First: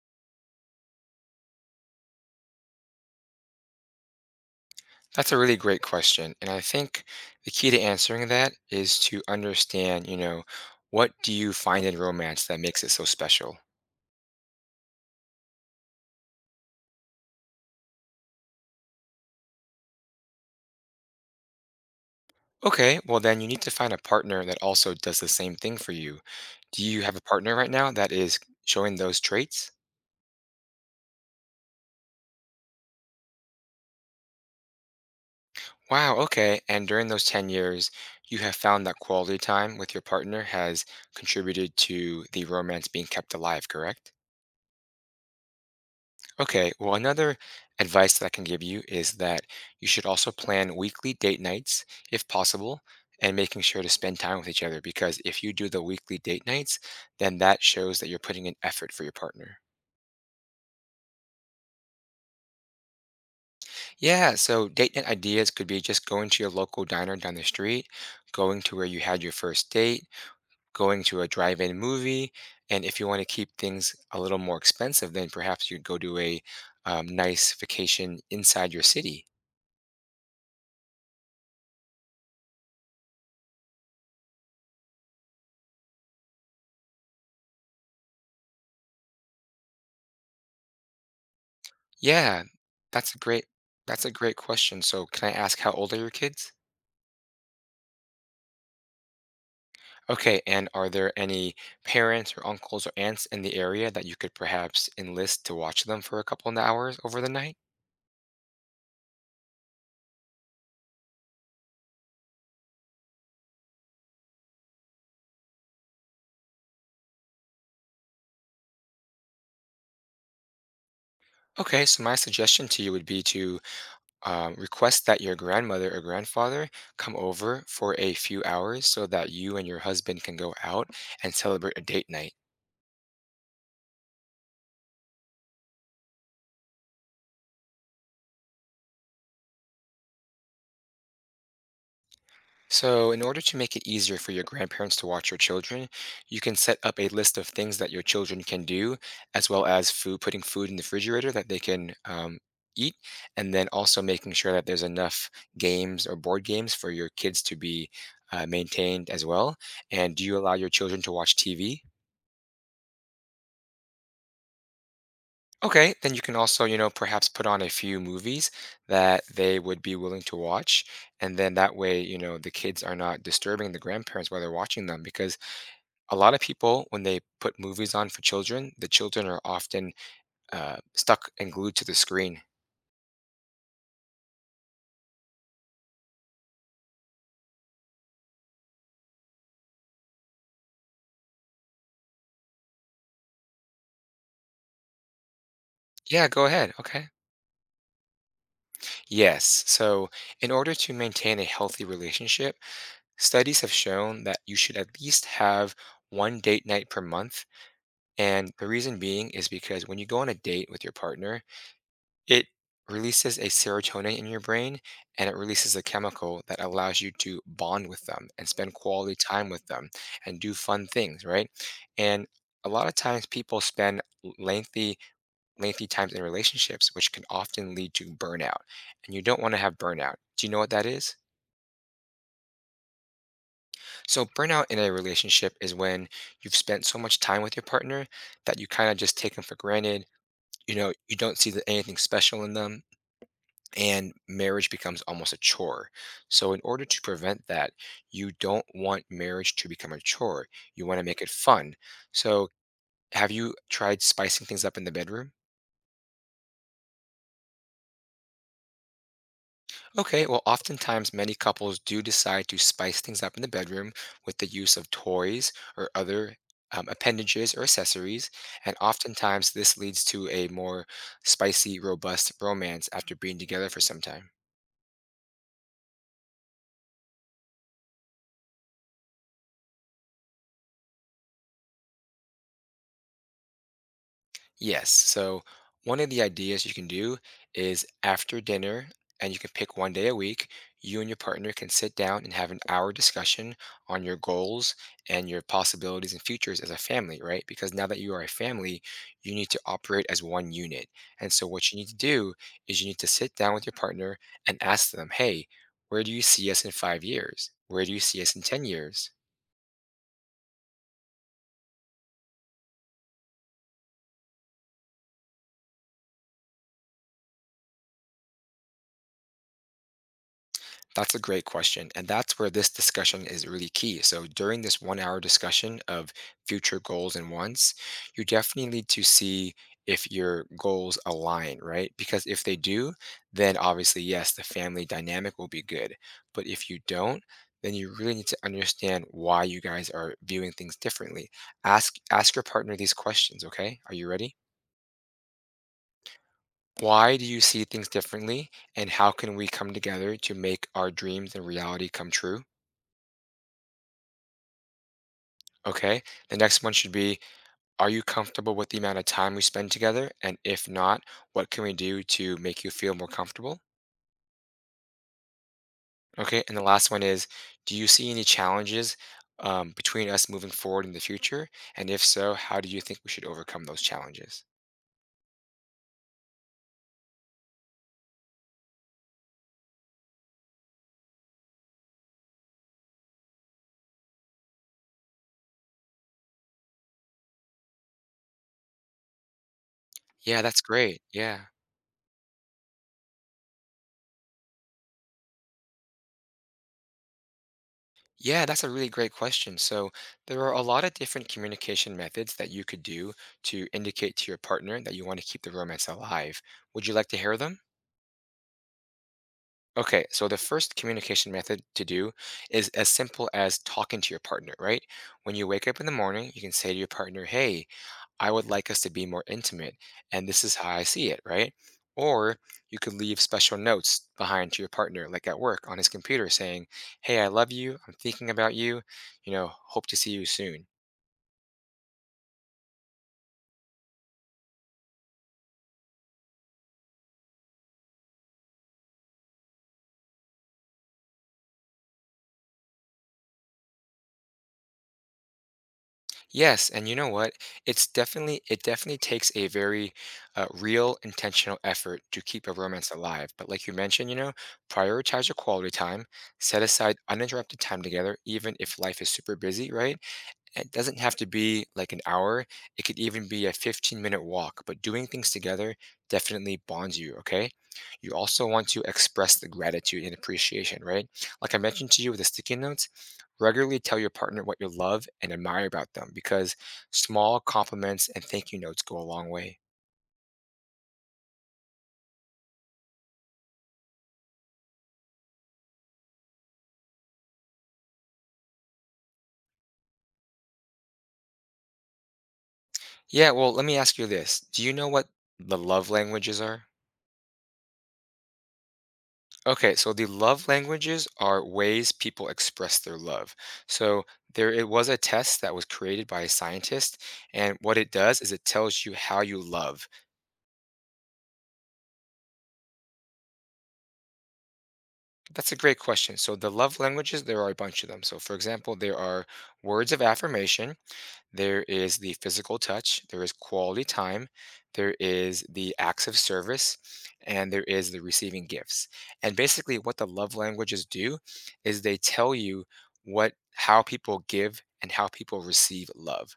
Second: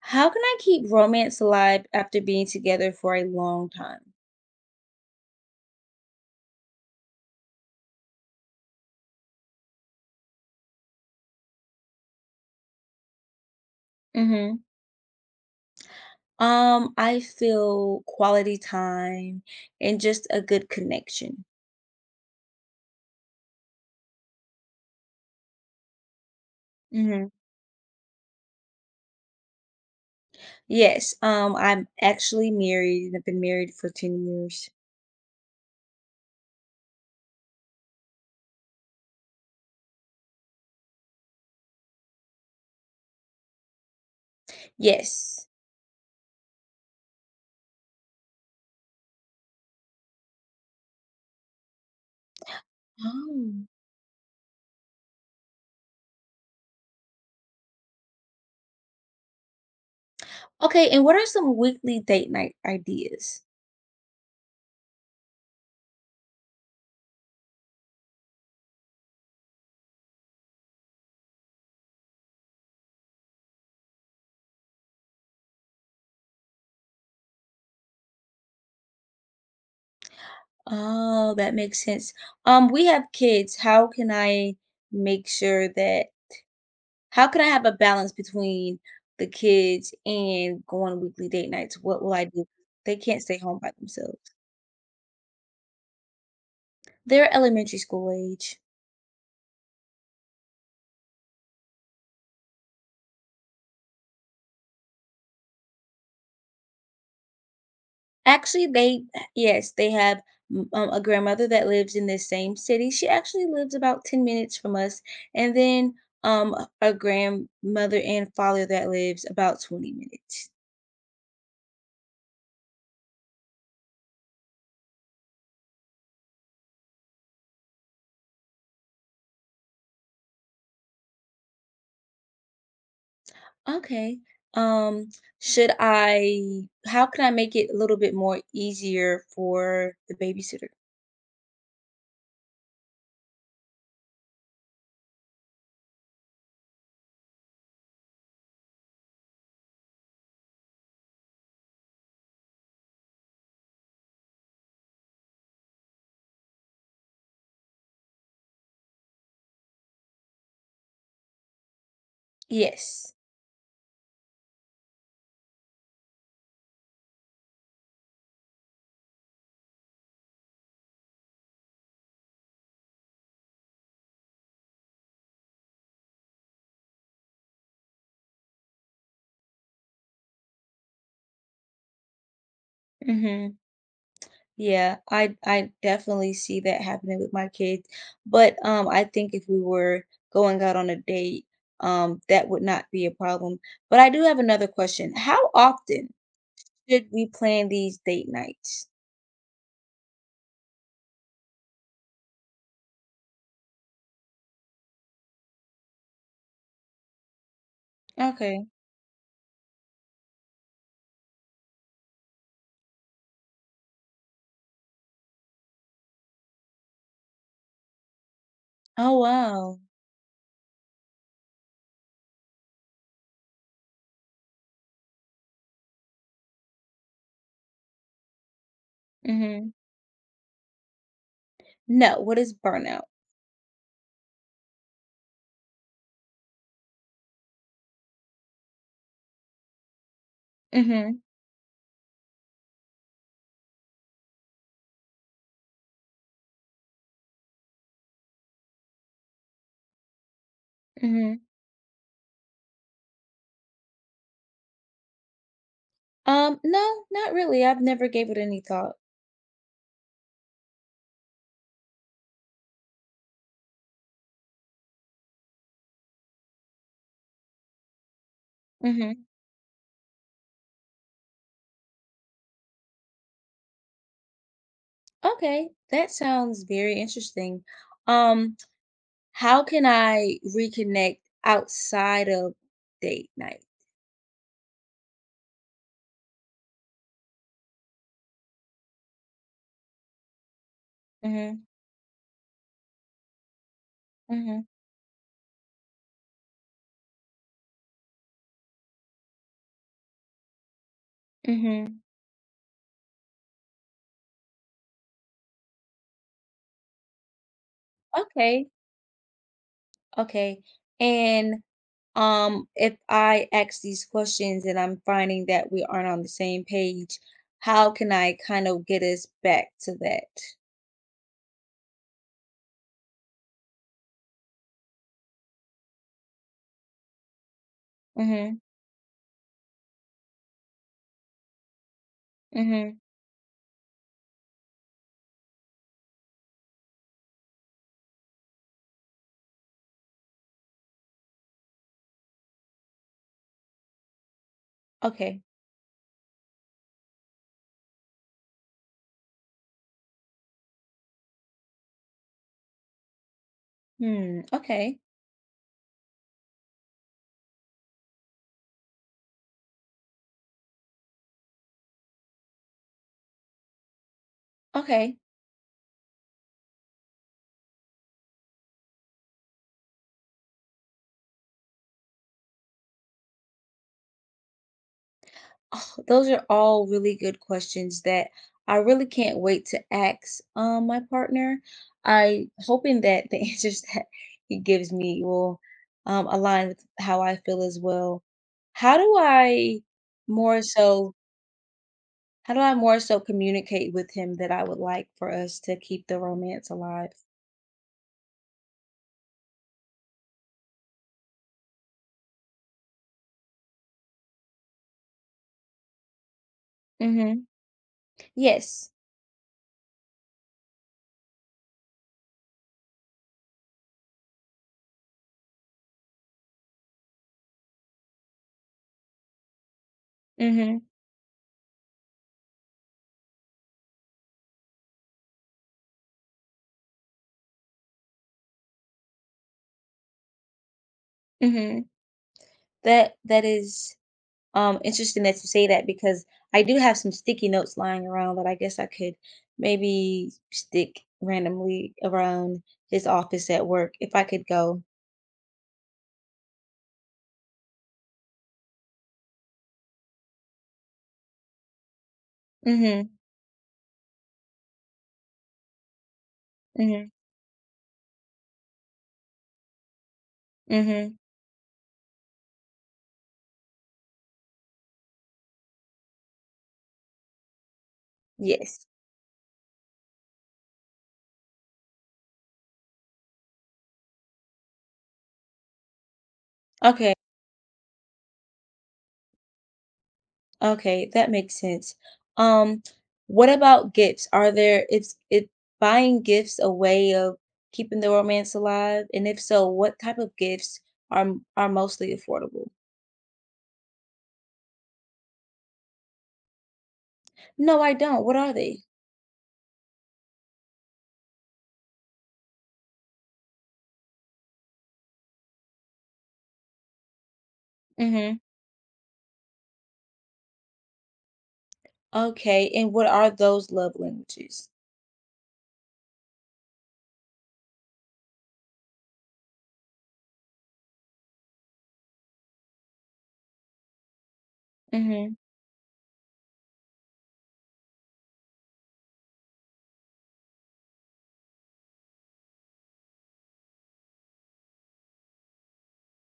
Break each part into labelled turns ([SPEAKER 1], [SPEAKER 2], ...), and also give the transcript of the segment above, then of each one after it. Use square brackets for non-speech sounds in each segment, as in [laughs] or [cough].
[SPEAKER 1] How can I keep romance alive after being together for a long time?
[SPEAKER 2] That's a really great question. And I think the key to answering that is to understand, you know, what do you find in romance that makes it so special?
[SPEAKER 1] Hmm. I feel quality time and just a good connection.
[SPEAKER 2] Okay, well, then you need to find a partner that also does the same thing for you. Do you have a
[SPEAKER 1] Hmm.
[SPEAKER 2] partner right now that is showing those traits?
[SPEAKER 1] Yes, I'm actually married and I've been married for 10 years.
[SPEAKER 2] Wow, okay. And during those 10 years, you have found that quality time with your partner has contributed to the romance being kept alive, correct?
[SPEAKER 1] Yes.
[SPEAKER 2] Okay, well, another advice that I can give you is that you should also plan weekly date nights if possible and making
[SPEAKER 1] Oh.
[SPEAKER 2] sure to spend time with each other because if you do the weekly date nights, then that shows that you're putting in effort for your partner.
[SPEAKER 1] Okay, and what are some weekly date night ideas?
[SPEAKER 2] Yeah, so date night ideas could be just going to your local diner down the street, going to where you had your first date, going to a drive in movie. And if you want to keep things a little more expensive, then perhaps you'd go to a nice vacation inside your city.
[SPEAKER 1] Oh, that makes sense. We have kids. Make sure that How can I have a balance between the kids and going on weekly date nights? What will I
[SPEAKER 2] Yeah,
[SPEAKER 1] do? They
[SPEAKER 2] that's a
[SPEAKER 1] can't stay
[SPEAKER 2] great
[SPEAKER 1] home by
[SPEAKER 2] that's a
[SPEAKER 1] themselves.
[SPEAKER 2] great question. So, can I ask how old are your kids?
[SPEAKER 1] They're elementary school age.
[SPEAKER 2] Okay, and are there any parents or uncles or aunts in the area that you could perhaps enlist to watch them for a couple of hours over the night?
[SPEAKER 1] Actually, they yes, they have mm, a grandmother that lives in this same city. She actually lives about 10 minutes from us. And then um a grandmother and father that lives about 20 minutes.
[SPEAKER 2] Okay, so my suggestion to you would be to request that your grandmother or grandfather come over for a few hours so that you and your husband can go out and celebrate a date night.
[SPEAKER 1] Okay. Um, should I how can I make it a little bit more easier for the babysitter?
[SPEAKER 2] So, in order to make it easier for your grandparents to watch your children, you can set up a list of things that your children can do, as well as food, putting food in the refrigerator that they can eat, and then also making sure that there's enough games or board games for your kids to be maintained as well. And do you allow your children to watch TV?
[SPEAKER 1] Yes.
[SPEAKER 2] Okay, then you can also, you know, perhaps put on a few movies that they would be willing to watch. And then that way, you know, the kids are not disturbing the grandparents while they're watching them because a lot of people when they put movies on for children the children are often stuck and glued to the screen.
[SPEAKER 1] Hmm. Yeah, I definitely see that happening with my kids. But I think if we were going out on a date, that would not be a problem. But I do have another question. How often
[SPEAKER 2] Yeah, go ahead. Okay,
[SPEAKER 1] should we plan these date nights?
[SPEAKER 2] yes, so in order to maintain a healthy relationship, studies have shown that you should at least have one date night per month, and the
[SPEAKER 1] Okay.
[SPEAKER 2] reason being is because when you go on a date with your partner it releases a serotonin in your brain, and it releases a chemical that allows you to bond with them and spend quality
[SPEAKER 1] Oh,
[SPEAKER 2] time with
[SPEAKER 1] wow.
[SPEAKER 2] them and do fun things, right? And a lot of times people spend lengthy times in relationships which can often lead to burnout. And you don't want to
[SPEAKER 1] Mm-hmm.
[SPEAKER 2] have burnout. Do you know what that is?
[SPEAKER 1] No, what is burnout?
[SPEAKER 2] So burnout in a relationship is when you've spent so much time with your partner that you kind of just take them for granted. You know,
[SPEAKER 1] Mm-hmm.
[SPEAKER 2] you don't see the, anything special in them and marriage becomes almost a chore. So, in order to prevent that, you don't want marriage to become a chore. You want to make it
[SPEAKER 1] Mm-hmm.
[SPEAKER 2] fun. So, have you tried spicing things up in the bedroom?
[SPEAKER 1] No, not really. I've never gave it any thought.
[SPEAKER 2] Okay, well, oftentimes many couples do decide to spice things up in the bedroom with the use of toys or other appendages or accessories. And
[SPEAKER 1] Mm-hmm.
[SPEAKER 2] oftentimes this leads to a more spicy, robust romance after being together for some time.
[SPEAKER 1] Okay. That sounds very interesting. Um How can I reconnect outside of date night?
[SPEAKER 2] Yes. So one of the ideas you can do is after dinner, and you can pick one day a week, you and your partner
[SPEAKER 1] Mhm,
[SPEAKER 2] can sit down and have an hour discussion on your
[SPEAKER 1] mhm,
[SPEAKER 2] goals and your possibilities and futures as a family, right? Because now that you are a family, you need to operate as one unit. And so what you need to
[SPEAKER 1] mhm.
[SPEAKER 2] do is you need to sit down with your partner and ask them, hey, where do you see us in 5 years? Where do you see us in 10
[SPEAKER 1] Okay,
[SPEAKER 2] years?
[SPEAKER 1] okay. And, if I ask these questions and I'm finding that we aren't on the same page, how can I kind of get us back to that?
[SPEAKER 2] That's a great question. And that's where this discussion is really key. So, during this 1 hour discussion of future goals and wants, you
[SPEAKER 1] Mhm,
[SPEAKER 2] definitely need to see if your goals align, right? Because if they do,
[SPEAKER 1] mhm.
[SPEAKER 2] then obviously, yes, the family dynamic will be good. But if you don't, then you really need to understand why you guys are viewing things differently. Ask your partner these questions, okay? Are you ready?
[SPEAKER 1] Okay.
[SPEAKER 2] Why do you see things differently and how can we come together to make our dreams and reality come true?
[SPEAKER 1] Hmm, okay,
[SPEAKER 2] Okay. The next one should be, are you comfortable with the amount of time we spend together? And if not, what can we do to make you feel more comfortable?
[SPEAKER 1] okay.
[SPEAKER 2] Okay. And the last one is, do you see any challenges between us moving forward in the future? And if so, how do you think we should overcome those challenges?
[SPEAKER 1] Oh, those are all really good questions that I really can't wait to ask my partner. I hoping that the [laughs] answers that he gives me will align with how I feel as well. How do I
[SPEAKER 2] Yeah,
[SPEAKER 1] more
[SPEAKER 2] that's great.
[SPEAKER 1] so?
[SPEAKER 2] Yeah.
[SPEAKER 1] How do I more so communicate with him that I would like for us to keep the romance alive?
[SPEAKER 2] Yeah, that's a really great question. So, there are a lot of different communication methods that you could do to indicate to your partner that you want to keep the romance alive. Would you like to hear
[SPEAKER 1] Mm-hmm.
[SPEAKER 2] them?
[SPEAKER 1] Yes.
[SPEAKER 2] Okay, so the first communication method to do is as simple as talking to your partner, right? When you wake up in the morning, you can say to your partner, hey, I would like us to be more intimate, and this is how I
[SPEAKER 1] Mm-hmm.
[SPEAKER 2] see it, right? Or you could leave special notes behind to your partner, like at work on his computer, saying, hey, I love you. I'm thinking about you. You know, hope to see you soon.
[SPEAKER 1] Mm-hmm. That that is. Interesting that you say that because I do have some sticky notes lying around that I guess I could maybe stick randomly around his office at work if I could go.
[SPEAKER 2] Yes, and you know what? It definitely takes a very real intentional effort to keep a romance
[SPEAKER 1] Mm-hmm.
[SPEAKER 2] alive. But like you mentioned, you know, prioritize your quality time, set aside
[SPEAKER 1] Mm-hmm.
[SPEAKER 2] uninterrupted time together, even if life is super busy, right? It doesn't
[SPEAKER 1] Mm-hmm.
[SPEAKER 2] have to be like an hour. It could even be a 15-minute walk, but doing things together definitely bonds you, okay? You also want to
[SPEAKER 1] Yes.
[SPEAKER 2] express the gratitude and appreciation, right? Like I mentioned to you with the sticky notes, regularly tell your partner what you love and admire about them because
[SPEAKER 1] Okay.
[SPEAKER 2] small compliments and thank you notes go a long way.
[SPEAKER 1] Okay. That makes sense. Um, what about gifts? Are there is it buying gifts a way of keeping the romance alive? And if so, what type of gifts are mostly affordable?
[SPEAKER 2] Yeah, well, let me ask you this. Do you know what the love languages are?
[SPEAKER 1] No, I don't. What are they?
[SPEAKER 2] Okay, so the love languages are ways people express their love. So there it was a test that was created by a scientist, and what it does is
[SPEAKER 1] Mm-hmm.
[SPEAKER 2] it tells you how you love.
[SPEAKER 1] Okay, and what are those love languages?
[SPEAKER 2] That's a great question. So the love languages, there are a bunch of them. So for example, there are words of affirmation, there is the physical touch, there is quality time, there
[SPEAKER 1] Mhm.
[SPEAKER 2] is the acts of service, and there is the receiving gifts. And basically, what the love languages do is they tell you what how people give and how people receive love.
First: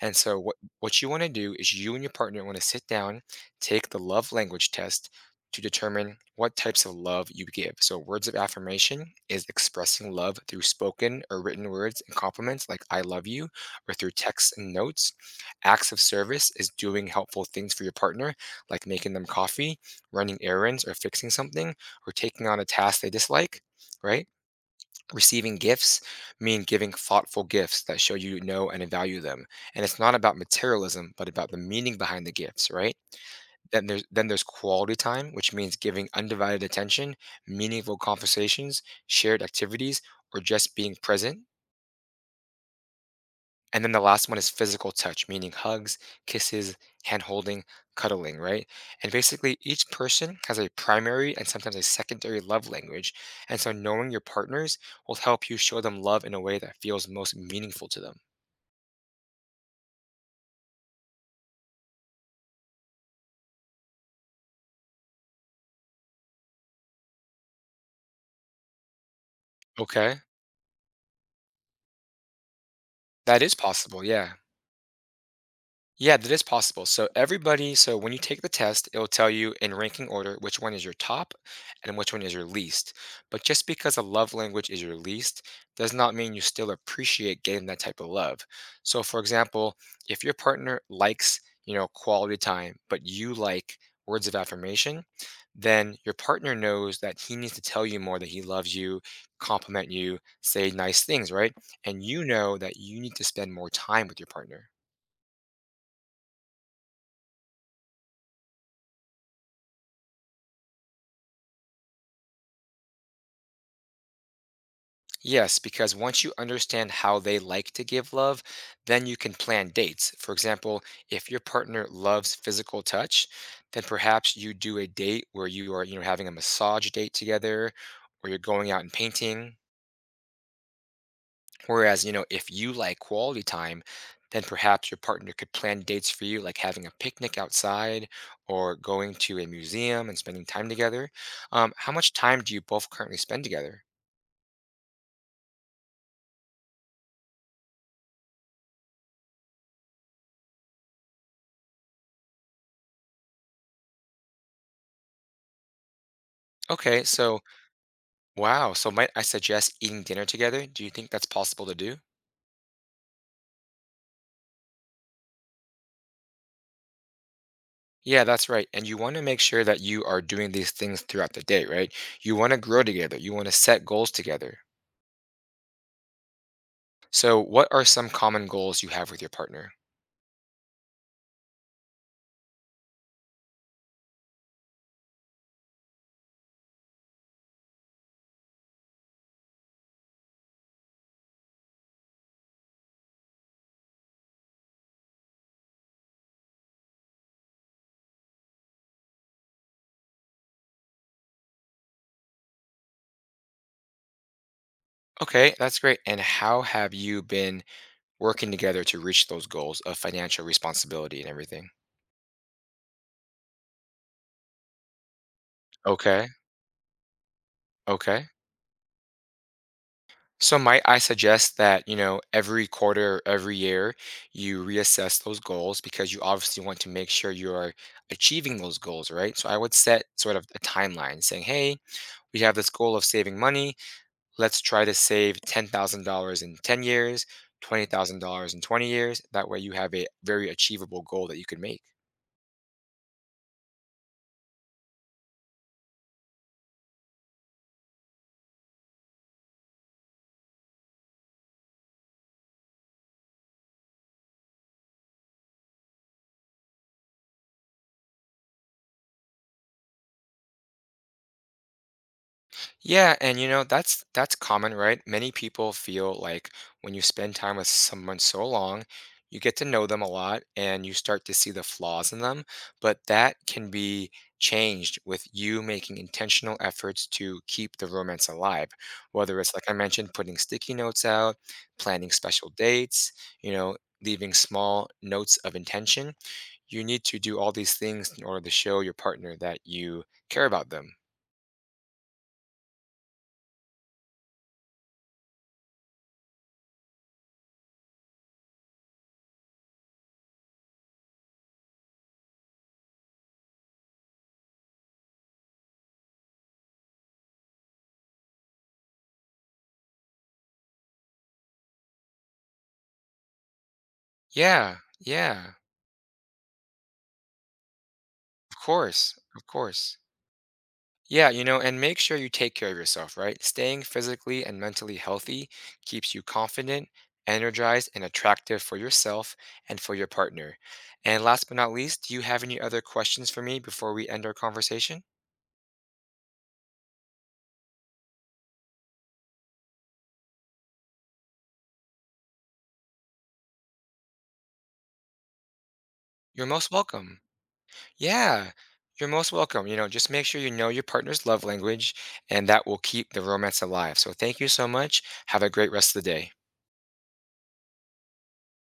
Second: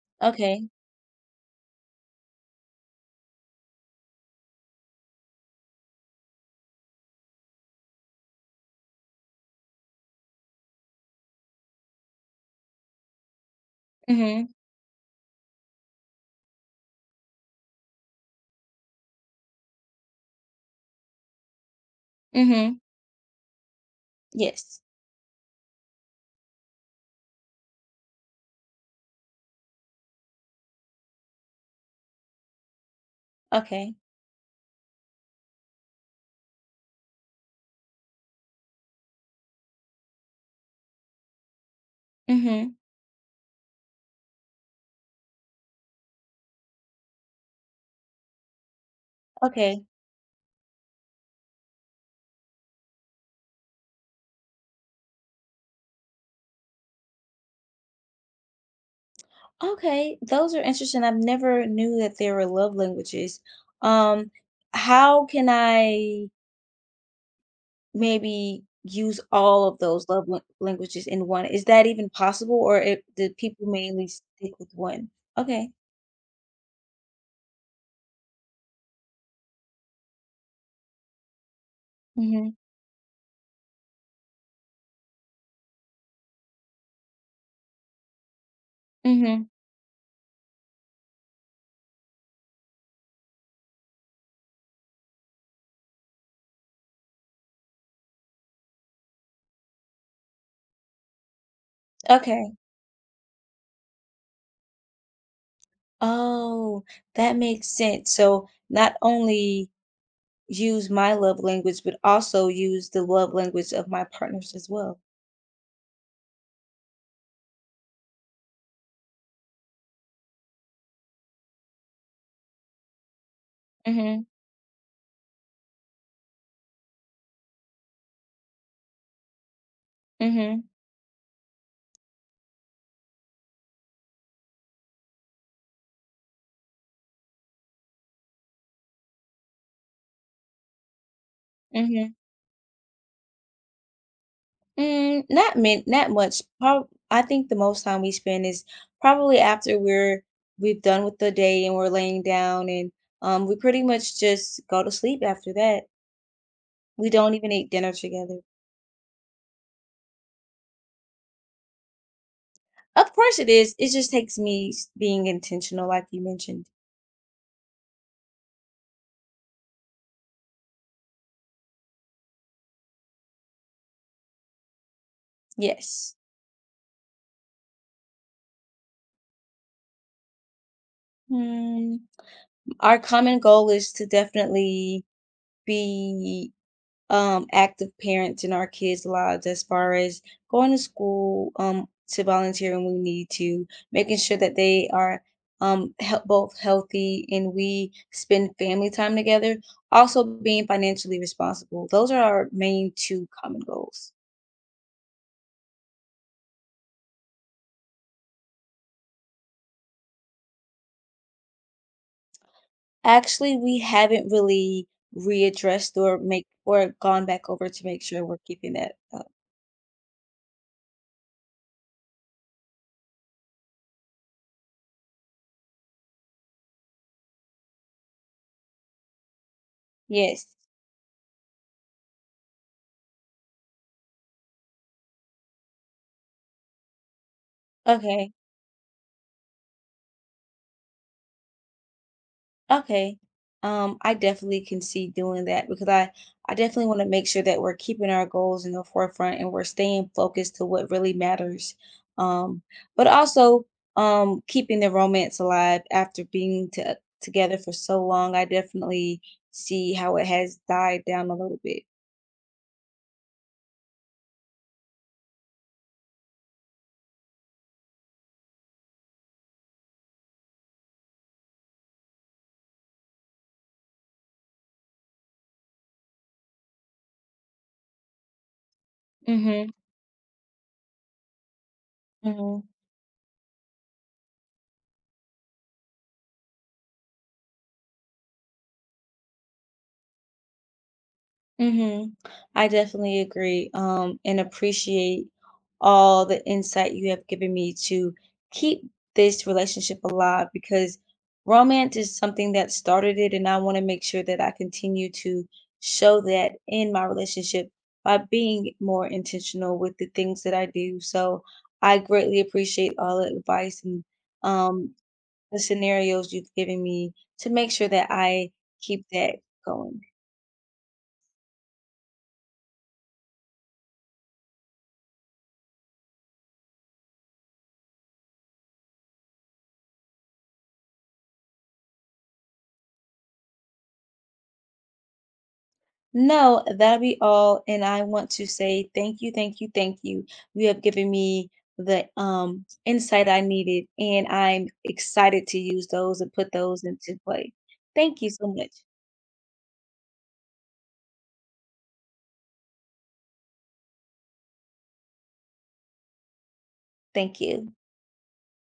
[SPEAKER 2] And so what
[SPEAKER 1] Okay.
[SPEAKER 2] what you want to do is you and your partner want to sit down, take the love language test to determine what types of love you give. So words of affirmation is expressing love through spoken or written words and compliments like I love you or through
[SPEAKER 1] Mhm.
[SPEAKER 2] texts and notes. Acts of service is doing helpful things for your partner like making them coffee, running errands or fixing something or taking on a
[SPEAKER 1] Mhm.
[SPEAKER 2] task they dislike, right?
[SPEAKER 1] Yes.
[SPEAKER 2] Receiving gifts mean giving thoughtful gifts that show you know and value them. And it's not about materialism, but about the meaning behind the gifts, right? Then
[SPEAKER 1] Okay.
[SPEAKER 2] there's then there's quality time, which means giving undivided attention, meaningful conversations, shared activities, or just being present.
[SPEAKER 1] Mhm.
[SPEAKER 2] And then the last one is physical touch, meaning hugs, kisses, hand holding, cuddling, right? And basically,
[SPEAKER 1] Okay.
[SPEAKER 2] each person has a primary and sometimes a secondary love language. And so, knowing your partners will help you show them love in a way that feels most meaningful to them.
[SPEAKER 1] Okay, those are interesting. I've never knew that there were love languages. Um, how can I maybe use all of those
[SPEAKER 2] Okay.
[SPEAKER 1] love languages in one? Is that even possible, or do
[SPEAKER 2] That is
[SPEAKER 1] people
[SPEAKER 2] possible.
[SPEAKER 1] mainly
[SPEAKER 2] Yeah.
[SPEAKER 1] stick with one? Okay.
[SPEAKER 2] Yeah, that is possible. So when you take the test, it'll tell you in ranking order which one is your top and which one is your
[SPEAKER 1] Mhm.
[SPEAKER 2] least. But just because a love language is your least does not mean you still appreciate getting that type of love. So for
[SPEAKER 1] Mhm.
[SPEAKER 2] example, if your partner likes, you know, quality time, but you like words of affirmation, then your partner knows that he needs to tell you more that he loves you, compliment you, say nice things, right? And you
[SPEAKER 1] Okay.
[SPEAKER 2] know that you need to spend more time with your partner.
[SPEAKER 1] Oh, that makes sense. So not only use my love language, but also use the love language of my partners as well.
[SPEAKER 2] Yes, because once you understand how they like to give love, then you can plan dates. For example, if your partner loves physical touch, then
[SPEAKER 1] Mhm,
[SPEAKER 2] perhaps you do a date where you are, you know, having a massage date together or you're going out and painting.
[SPEAKER 1] mhm,
[SPEAKER 2] Whereas, you know, if you like quality time, then perhaps your partner could plan dates for you, like having a picnic outside or going to a museum and spending time together. How
[SPEAKER 1] mhm.
[SPEAKER 2] much time do you both currently spend together?
[SPEAKER 1] Not much. Prob I think the most time we spend is probably after we've done with the day and we're laying down and we pretty much just go to sleep after that.
[SPEAKER 2] Okay,
[SPEAKER 1] We don't
[SPEAKER 2] so
[SPEAKER 1] even eat dinner together.
[SPEAKER 2] wow, so might I suggest eating dinner together? Do you think that's possible to do?
[SPEAKER 1] Of course it is. It just takes me being intentional, like you mentioned.
[SPEAKER 2] Yeah, that's right. And you want to make sure that you are doing these things throughout the day, right? You want to grow together, you want to set goals together.
[SPEAKER 1] Yes.
[SPEAKER 2] So, what are some common goals you have with your partner?
[SPEAKER 1] Hmm. Our common goal is to definitely be active parents in our kids' lives as far as going to school to volunteer when we need to, making sure that they are help both healthy and we spend family time together, also being financially responsible. Those are our main two common goals.
[SPEAKER 2] Okay, that's great. And how have you been working together to reach those goals of financial responsibility and everything?
[SPEAKER 1] Actually, we haven't really readdressed or
[SPEAKER 2] Okay,
[SPEAKER 1] make or gone back over to make sure
[SPEAKER 2] okay.
[SPEAKER 1] we're keeping that up.
[SPEAKER 2] So might I suggest that, you know, every quarter, every year, you reassess those goals because you obviously want to make sure you are achieving those goals, right? So I would set sort of
[SPEAKER 1] Yes.
[SPEAKER 2] a timeline saying, hey, we have this goal of saving money. Let's try to save $10,000 in 10 years,
[SPEAKER 1] Okay.
[SPEAKER 2] $20,000 in 20 years. That way you have a very achievable goal that you can make.
[SPEAKER 1] Okay. I definitely can see doing that because I definitely want to make sure that we're keeping our goals in the forefront and we're staying focused to what really matters. Um, but also keeping the romance alive after being together for so long. I definitely see how it has died down a little bit.
[SPEAKER 2] Yeah, and you know, that's common, right? Many people feel like when you spend time with someone so long, you get to know them a lot and you start to see the flaws in them, but that can be changed with you making intentional efforts to keep the romance alive. Whether it's like
[SPEAKER 1] Mhm.
[SPEAKER 2] I mentioned, putting sticky notes out, planning special
[SPEAKER 1] Mhm.
[SPEAKER 2] dates, you know, leaving small notes of intention. You need to do all these things in order to show your partner that you care about them.
[SPEAKER 1] Mm-hmm. I definitely agree, and appreciate all the insight you have given me to keep this relationship alive because romance is something that started it, and I want to make sure that I continue to show that in my relationship by being more intentional with the things that I do. So I greatly appreciate all the advice and
[SPEAKER 2] Yeah,
[SPEAKER 1] um,
[SPEAKER 2] yeah.
[SPEAKER 1] the scenarios you've given me to make sure that I
[SPEAKER 2] Of
[SPEAKER 1] keep
[SPEAKER 2] course,
[SPEAKER 1] that
[SPEAKER 2] of course.
[SPEAKER 1] going.
[SPEAKER 2] Yeah, you know, and make sure you take care of yourself, right? Staying physically and mentally healthy keeps you confident, energized, and attractive for yourself and for your partner. And last but not least, do you have any other questions for me before we end our conversation?
[SPEAKER 1] No, that'll be all. And I want to say thank you, thank you, thank you. You have given me the insight I needed, and I'm excited to use those and
[SPEAKER 2] You're
[SPEAKER 1] put
[SPEAKER 2] most
[SPEAKER 1] those into
[SPEAKER 2] welcome.
[SPEAKER 1] play. Thank you so
[SPEAKER 2] Yeah,
[SPEAKER 1] much.
[SPEAKER 2] you're most welcome. You know, just make sure you know your partner's love language, and that will keep the romance alive. So thank you so much. Have a great rest of the day.
[SPEAKER 1] Thank you.